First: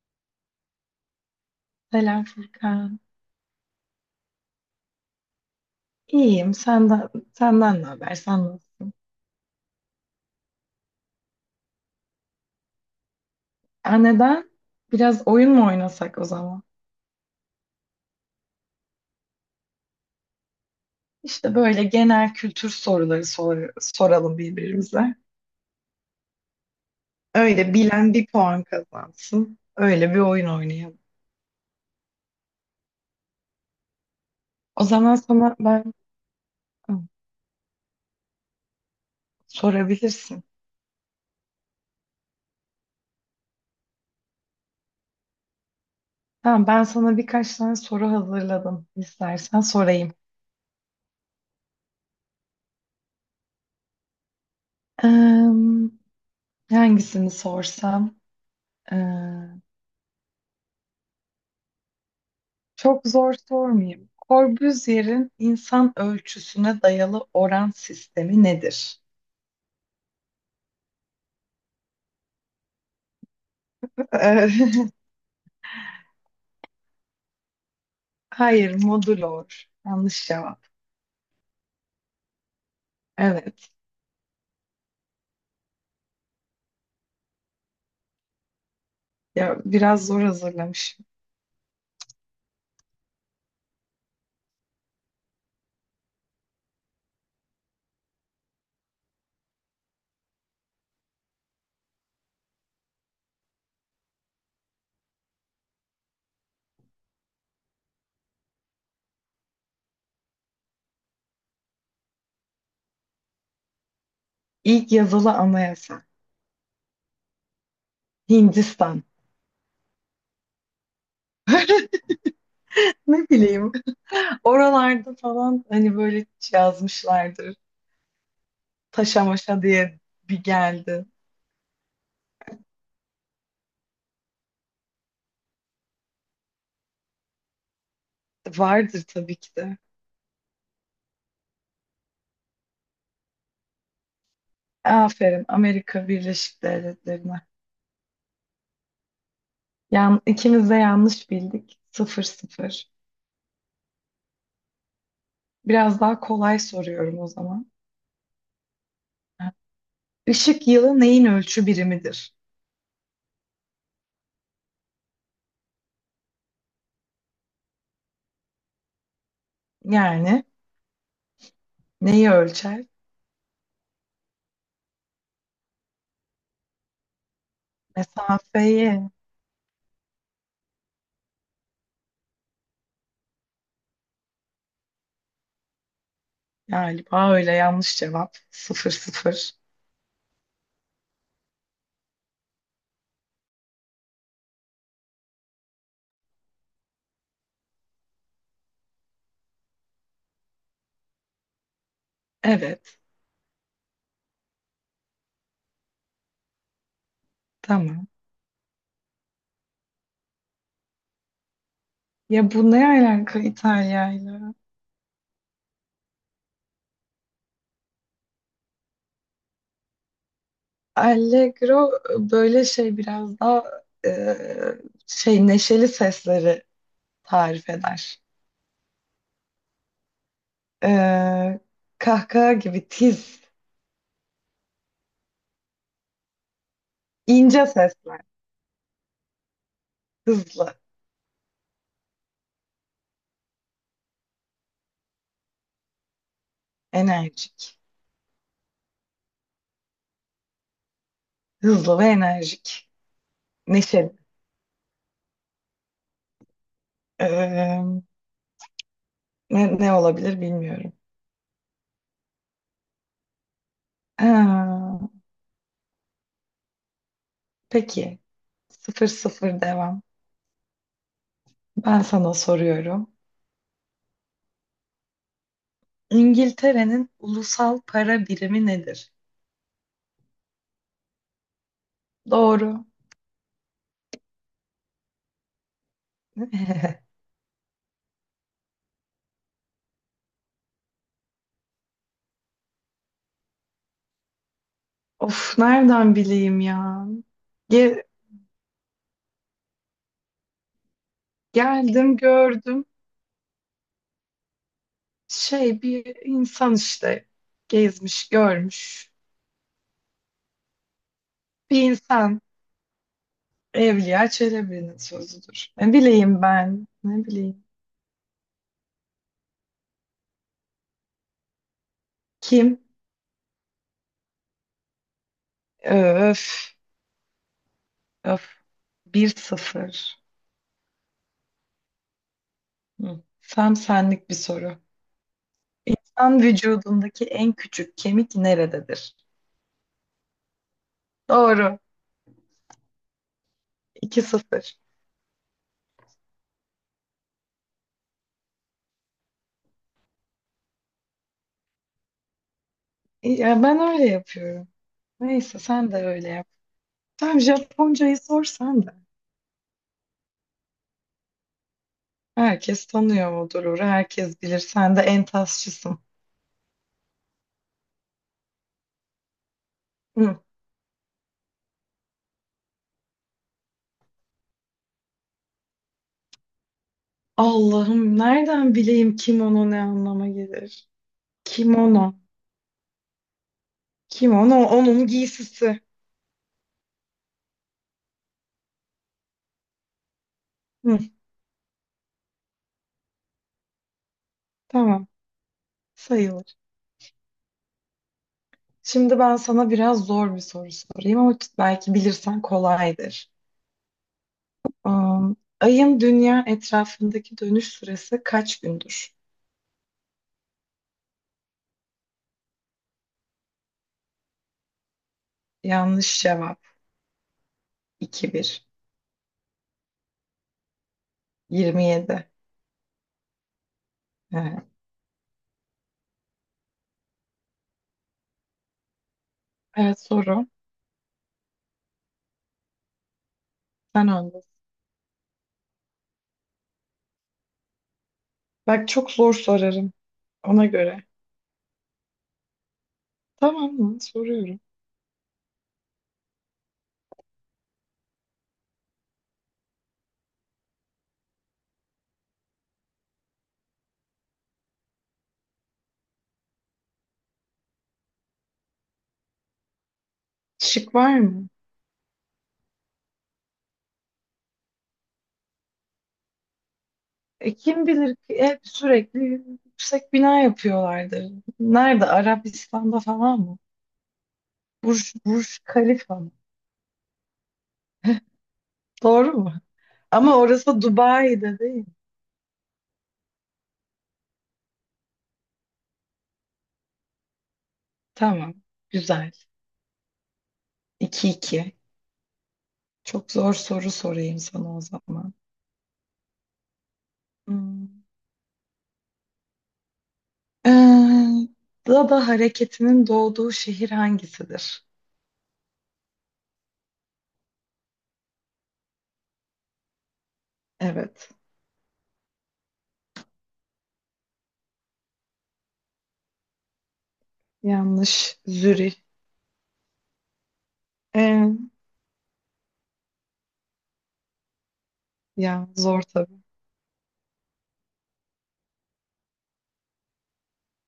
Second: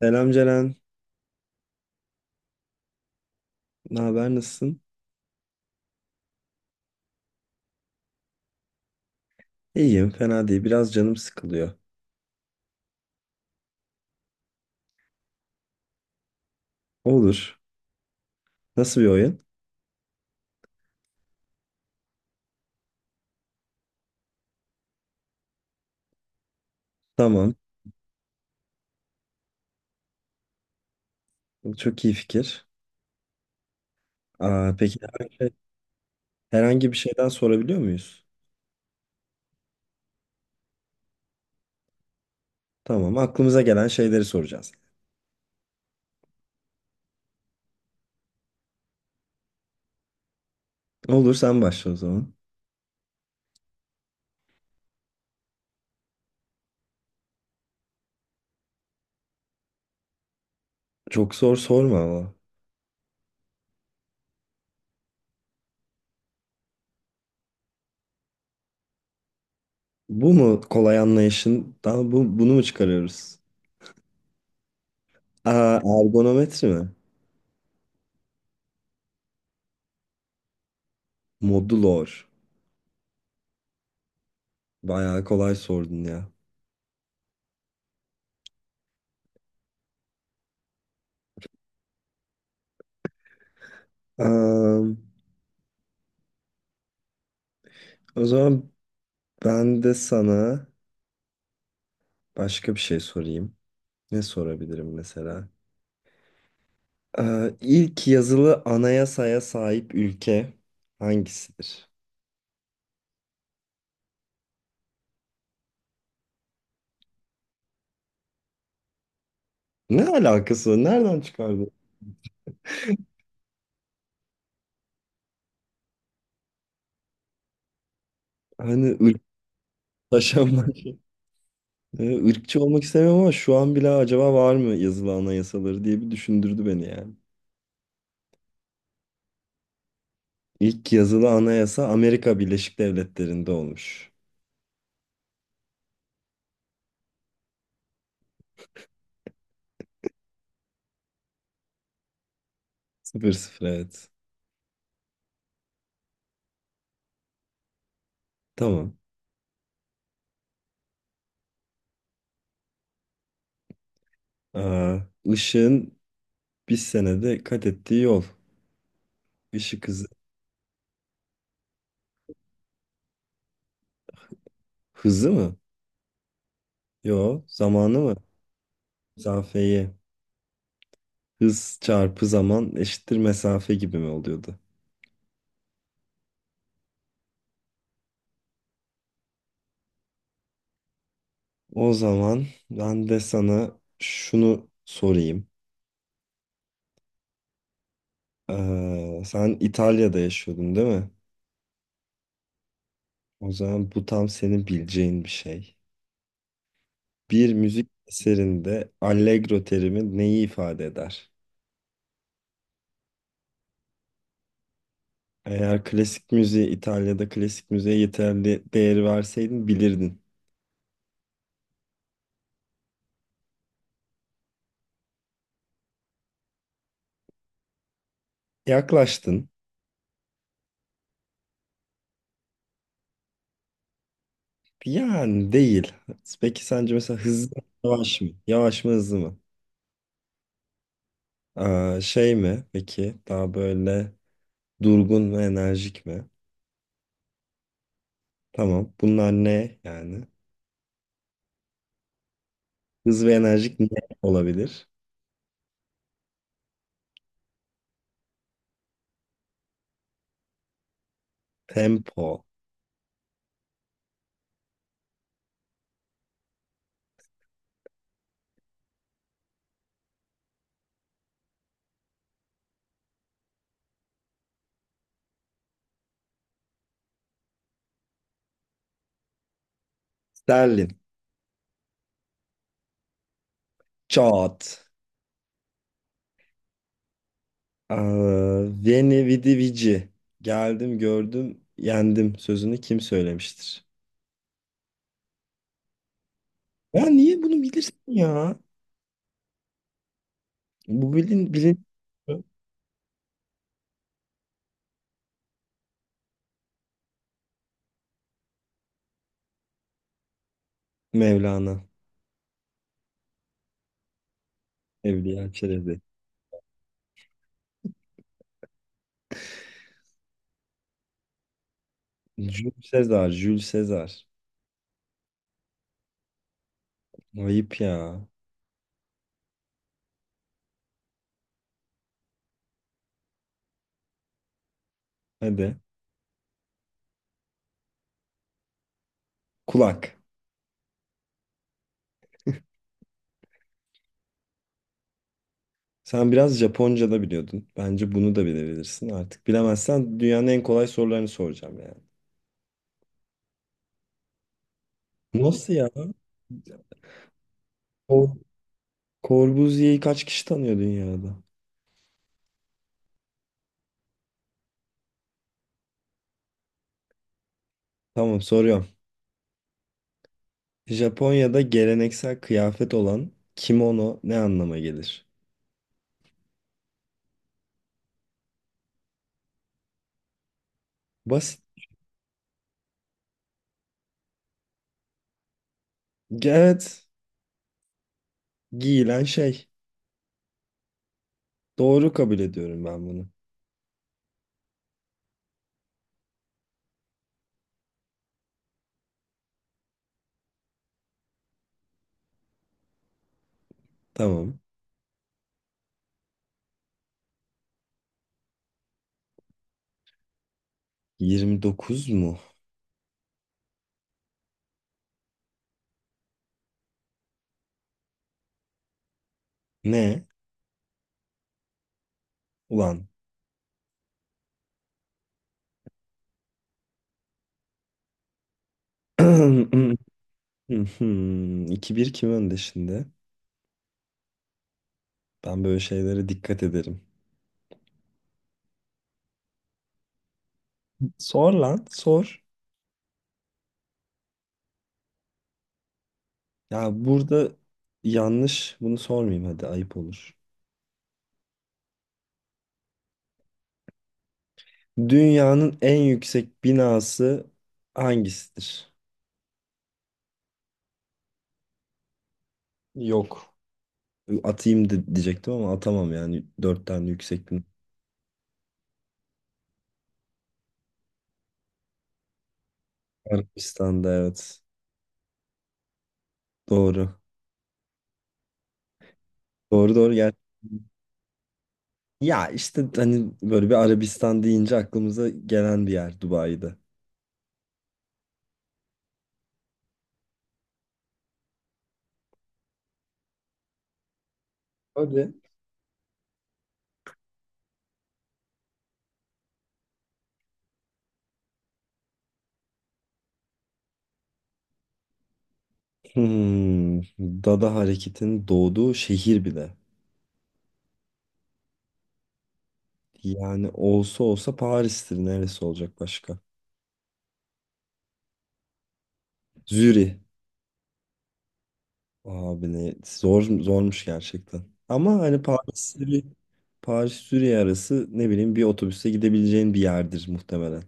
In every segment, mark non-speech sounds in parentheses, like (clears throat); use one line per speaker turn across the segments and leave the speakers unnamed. Selam Ceren.
Selam Furkan.
Ne haber? Nasılsın?
İyiyim. Senden ne haber? Sen nasılsın?
İyiyim. Fena değil. Biraz canım sıkılıyor.
Aa, neden? Biraz oyun mu oynasak o zaman?
Olur. Nasıl bir oyun?
İşte böyle genel kültür soruları soralım birbirimize.
Tamam.
Öyle bilen bir puan kazansın. Öyle bir oyun oynayalım.
Çok iyi fikir. Aa,
O
peki
zaman
herhangi
sana ben
herhangi bir
Hı,
şeyden sorabiliyor muyuz?
sorabilirsin.
Tamam. Aklımıza gelen şeyleri soracağız.
Tamam, ben sana birkaç tane soru hazırladım. İstersen sorayım.
Olur. Sen başla o zaman.
Eee, hangisini sorsam?
Çok zor sorma ama.
Çok zor sormayayım. Corbusier'in insan ölçüsüne dayalı oran sistemi nedir?
Bu mu kolay anlayışından bunu mu çıkarıyoruz?
Ee,
Aa, ergonometri mi?
(laughs) Hayır, modulor. Yanlış cevap.
Modulor.
Evet.
Bayağı kolay sordun ya.
Ya biraz zor hazırlamışım.
Aa, o zaman ben de sana başka bir şey sorayım. Ne sorabilirim mesela? İlk yazılı anayasaya sahip ülke hangisidir?
İlk yazılı anayasa. Hindistan.
Ne alakası var? Nereden çıkardı?
(laughs) Ne bileyim. Oralarda falan hani böyle yazmışlardır.
Hani
Taşa maşa diye bir
ırklaşanmak.
geldi.
Irkçı (laughs) olmak istemiyorum ama şu an bile acaba var mı yazılı anayasaları diye bir düşündürdü beni yani.
Vardır tabii ki de.
İlk yazılı anayasa Amerika Birleşik Devletleri'nde olmuş.
Aferin Amerika Birleşik Devletleri'ne. Yan, ikimiz de yanlış bildik. 0-0.
Sıfır sıfır, evet.
Biraz daha kolay soruyorum o zaman.
Tamam.
Işık yılı neyin ölçü birimidir?
Aa, ışığın bir senede kat ettiği yol. Işık hızı.
Yani neyi ölçer?
Hızı mı? Yo, zamanı mı?
Mesafeyi.
Mesafeyi. Hız çarpı zaman eşittir mesafe gibi mi oluyordu?
Galiba öyle yanlış cevap. 0-0.
O zaman ben de sana şunu sorayım. Sen İtalya'da yaşıyordun değil mi?
Evet.
O zaman bu tam senin bileceğin bir şey. Bir müzik
Tamam.
eserinde allegro terimi neyi ifade eder?
Ya bu ne alaka İtalya'yla?
Eğer klasik müziğe, İtalya'da klasik müziğe yeterli değeri verseydin bilirdin.
Allegro böyle şey biraz daha e, şey neşeli sesleri tarif eder.
Yaklaştın.
E, kahkaha gibi tiz,
Yani değil. Peki sence mesela hızlı mı,
ince
yavaş
sesler.
mı? Yavaş mı, hızlı mı?
Hızlı,
Aa, şey mi peki? Daha böyle durgun ve enerjik mi?
enerjik.
Tamam. Bunlar ne yani?
Hızlı ve enerjik.
Hız ve enerjik ne
Neşeli.
olabilir?
Ee, ne olabilir bilmiyorum.
Tempo.
Ha, peki. 0-0 devam. Ben sana soruyorum. İngiltere'nin ulusal para birimi nedir?
Sterlin.
Doğru.
Çat.
(laughs)
Aa, Veni vidi vici. Geldim gördüm yendim sözünü kim söylemiştir?
Of nereden bileyim
Ya
ya?
niye bunu bilirsin
Ge-
ya? Bu bilin bilin
geldim gördüm. Şey bir insan işte gezmiş görmüş.
Mevlana.
Bir insan Evliya Çelebi'nin
Evliya
sözüdür. Ne
Çelebi.
bileyim ben. Ne bileyim.
Jules
Kim?
Sezar. Jules Sezar.
Öf.
Ayıp ya.
Öf. 1-0. Hı. Tam senlik bir soru.
Hadi.
İnsan vücudundaki en küçük kemik nerededir?
Kulak.
Doğru. 2 sıfır.
Sen biraz Japonca da biliyordun. Bence bunu da bilebilirsin artık. Bilemezsen dünyanın en kolay sorularını soracağım yani.
Ya ben öyle yapıyorum. Neyse
Nasıl ya?
sen de öyle yap. Tam Japoncayı
Cor
sorsan da.
Corbusier'i kaç kişi tanıyor dünyada?
Herkes tanıyor Odurur'u. Herkes bilir. Sen de en
Tamam, soruyorum.
Hı.
Japonya'da geleneksel kıyafet olan kimono ne anlama gelir?
Allah'ım nereden bileyim kimono ne anlama gelir?
Basit.
Kimono. Kimono onun giysisi.
Evet. Giyilen şey.
Hı,
Doğru kabul ediyorum ben bunu.
tamam sayılır. Şimdi ben sana biraz zor bir soru sorayım ama belki bilirsen kolaydır.
Tamam.
Ayın dünya etrafındaki dönüş süresi kaç gündür?
29 mu?
Yanlış cevap. 2-1.
Ne?
27.
Ulan.
Evet,
(clears throat)
evet soru.
2-1 kim önde şimdi?
Sen öndesin.
Ben böyle şeylere dikkat ederim.
Bak çok zor sorarım ona göre.
Sor lan, sor.
Tamam mı? Soruyorum.
Ya burada yanlış, bunu sormayayım, hadi ayıp olur. Dünyanın en yüksek binası hangisidir?
Şık var mı?
Yok. Atayım de diyecektim ama atamam yani. Dört tane yüksek
E,
bina.
kim bilir ki hep sürekli yüksek bina yapıyorlardır. Nerede? Arabistan'da falan mı?
Arabistan'da, evet.
Burj Khalifa mı?
Doğru.
Doğru mu?
Doğru gel.
Ama orası Dubai'de değil mi?
Ya işte hani böyle bir Arabistan deyince aklımıza gelen bir yer Dubai'de.
Tamam. Güzel. 2 iki. Çok zor soru sorayım sana o
Öyle.
zaman. Hmm. Ee, Dada hareketinin doğduğu şehir hangisidir?
Hmm, Dada hareketin doğduğu şehir bile.
Evet.
Yani olsa olsa Paris'tir. Neresi olacak başka?
Yanlış. Zürih.
Zürih.
Ee,
Abi ne zor zormuş gerçekten. Ama hani
ya zor tabii.
Paris Zürih arası ne bileyim bir otobüse gidebileceğin bir yerdir muhtemelen.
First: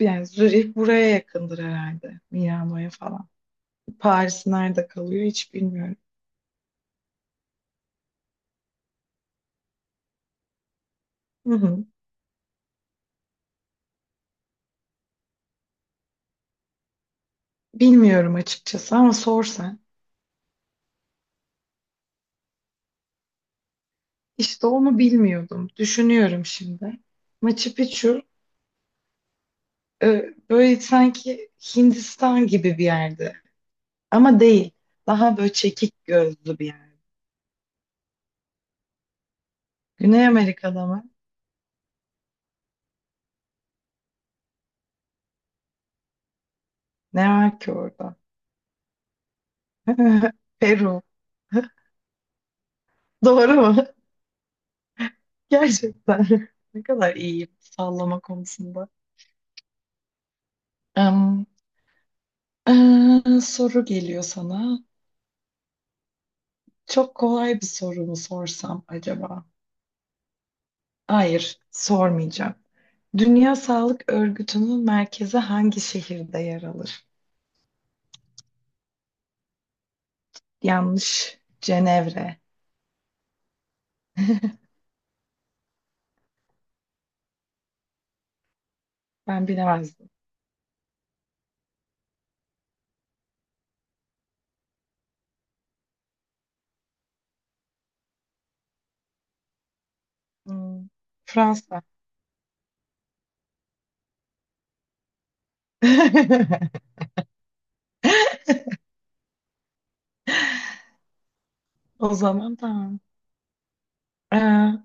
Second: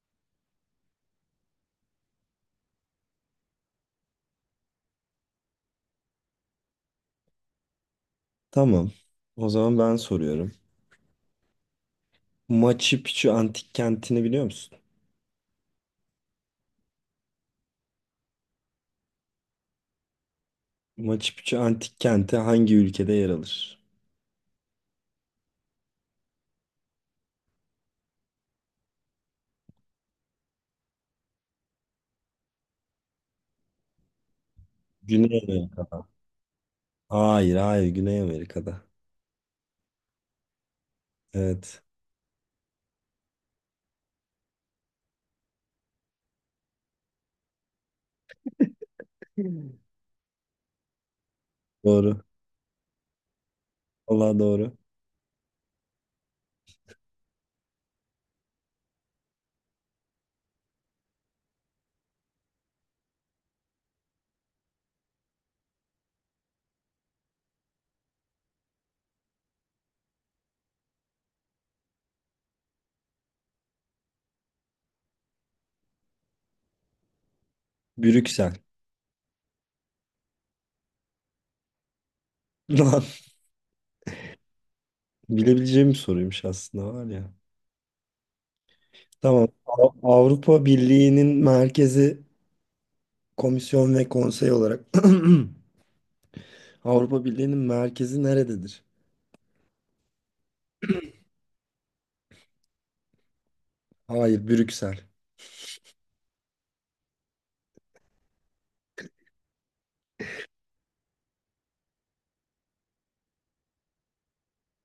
Yani Zürih buraya yakındır herhalde. Milano'ya falan. Paris nerede kalıyor hiç bilmiyorum.
Tamam. O zaman ben soruyorum.
Hı hı.
Machu Picchu antik kentini biliyor musun?
Bilmiyorum açıkçası ama sor sen.
Machu Picchu antik kenti hangi ülkede yer alır?
İşte onu bilmiyordum. Düşünüyorum şimdi. Machu Picchu böyle sanki Hindistan gibi bir yerde. Ama değil. Daha
Güney
böyle
Amerika'da.
çekik gözlü bir yer.
Hayır, hayır, Güney Amerika'da.
Güney Amerika'da mı?
Evet.
Ne var ki orada?
Hmm.
(laughs) Peru. (laughs)
Doğru.
Doğru mu?
Vallahi doğru.
Gerçekten. (laughs) Ne kadar iyiyim sallama konusunda. Em, soru geliyor sana. Çok kolay bir soru mu sorsam acaba? Hayır, sormayacağım. Dünya Sağlık Örgütü'nün merkezi hangi şehirde yer alır?
Brüksel.
Yanlış. Cenevre.
(laughs) Lan, bilebileceğim bir soruymuş aslında var ya. Tamam.
Ben bilemezdim.
Avrupa Birliği'nin merkezi komisyon ve konsey olarak (clears throat) Avrupa Birliği'nin merkezi nerededir?
Hmm, Fransa.
Hayır, Brüksel.
(laughs) O zaman tamam. Ee,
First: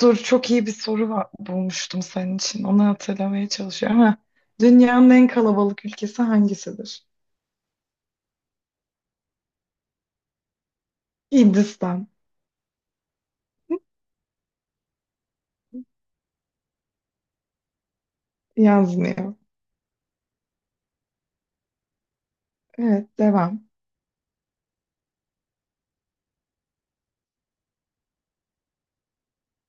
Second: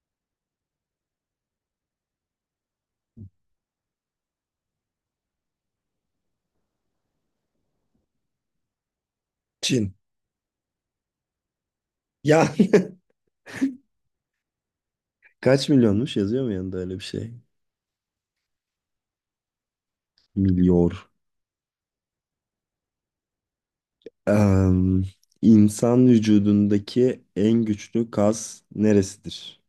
dur çok iyi bir soru var, bulmuştum senin için. Onu hatırlamaya çalışıyorum. Ha, dünyanın en kalabalık ülkesi hangisidir?
Çin.
Hindistan.
Ya (laughs) kaç milyonmuş, yazıyor mu yanında öyle bir şey?
Yazmıyor.
Milyor.
Evet devam.
Em, insan vücudundaki en güçlü kas neresidir?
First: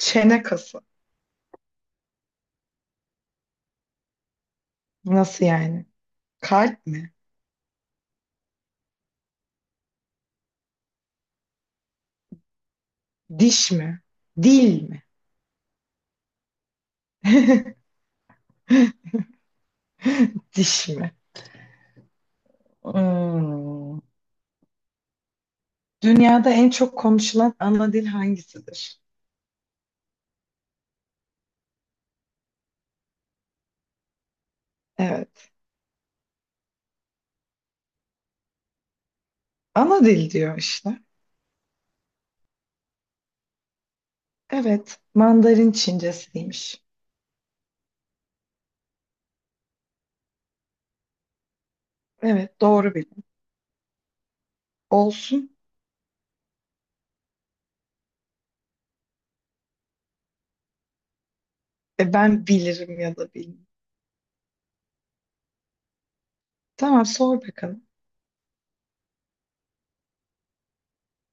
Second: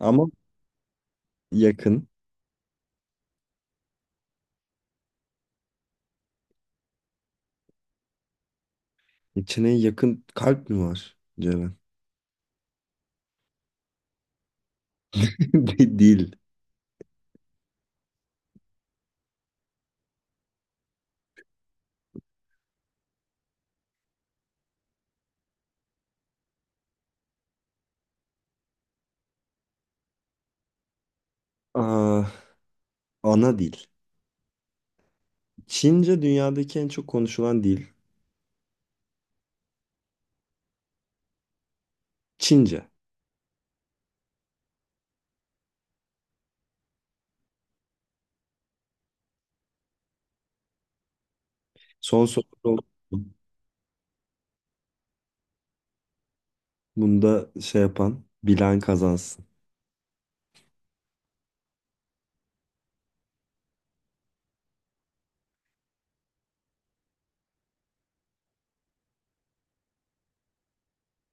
Ama
kası.
yakın.
Nasıl yani? Kalp mi?
İçine yakın kalp mi var? Cevap.
Diş mi? Dil mi?
Değil.
(laughs) Diş mi? Hmm. Dünyada en çok konuşulan ana dil hangisidir?
(laughs) Aa, ana dil.
Evet.
Çince dünyadaki en çok konuşulan dil.
Ana dil diyor işte.
Çince.
Evet. Mandarin Çincesiymiş.
Son soru
Evet.
oldu.
Doğru bilin. Olsun.
Bunda şey yapan bilen kazansın.
Ben bilirim ya da bilmem. Tamam sor bakalım.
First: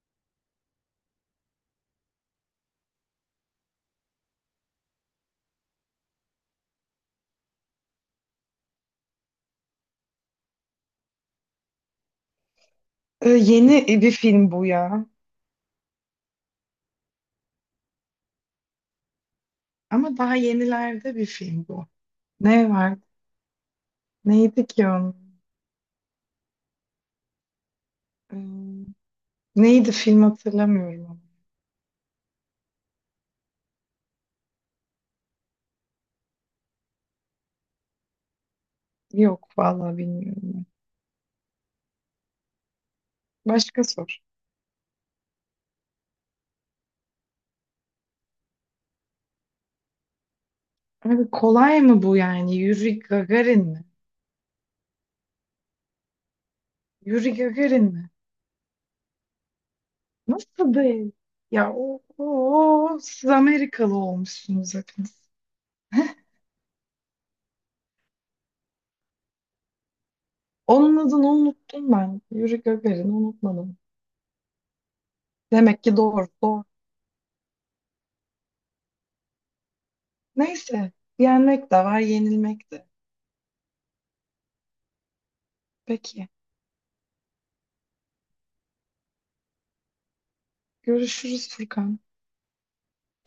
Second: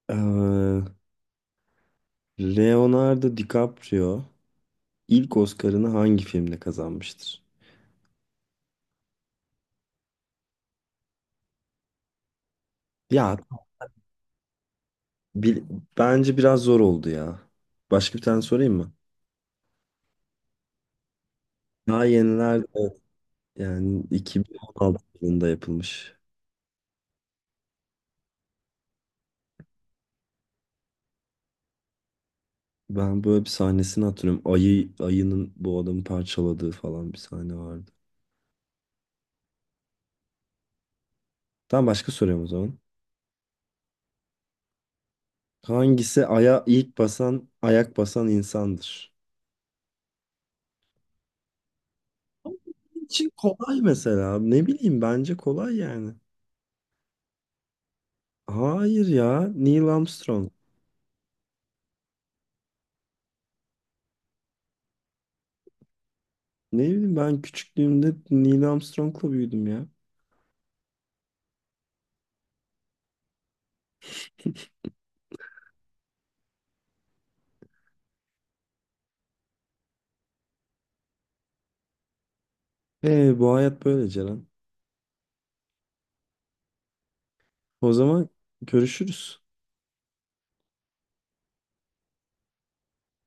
Ee, Leonardo DiCaprio ilk Oscar'ını hangi filmle kazanmıştır?
E,
Ya
yeni bir film bu ya.
bil- bence biraz zor oldu ya. Başka bir tane sorayım mı?
Ama daha yenilerde bir film bu.
Daha
Ne
yenilerde
var?
yani
Neydi ki
2016
onun?
yılında yapılmış.
E, neydi film hatırlamıyorum ama.
Ben böyle bir sahnesini hatırlıyorum. Ayının bu adamı parçaladığı falan bir sahne vardı.
Yok vallahi bilmiyorum.
Tamam, başka soruyorum o zaman.
Başka sor.
Hangisi aya ilk basan, ayak basan insandır?
Abi kolay mı bu yani? Yuri
Benim için
Gagarin
kolay
mi?
mesela. Ne bileyim, bence kolay yani.
Yuri Gagarin mi?
Hayır ya, Neil Armstrong.
Nasıl değil? Ya siz Amerikalı olmuşsunuz hepiniz.
Ne bileyim, ben küçüklüğümde Neil Armstrong'la büyüdüm ya.
Onun adını unuttum ben. Yuri Gagarin unutmadım. Demek ki doğru, doğru. Neyse. Yenmek de var, yenilmek de.
E bu hayat böyle Ceren.
Peki.
O zaman görüşürüz.
Görüşürüz Furkan.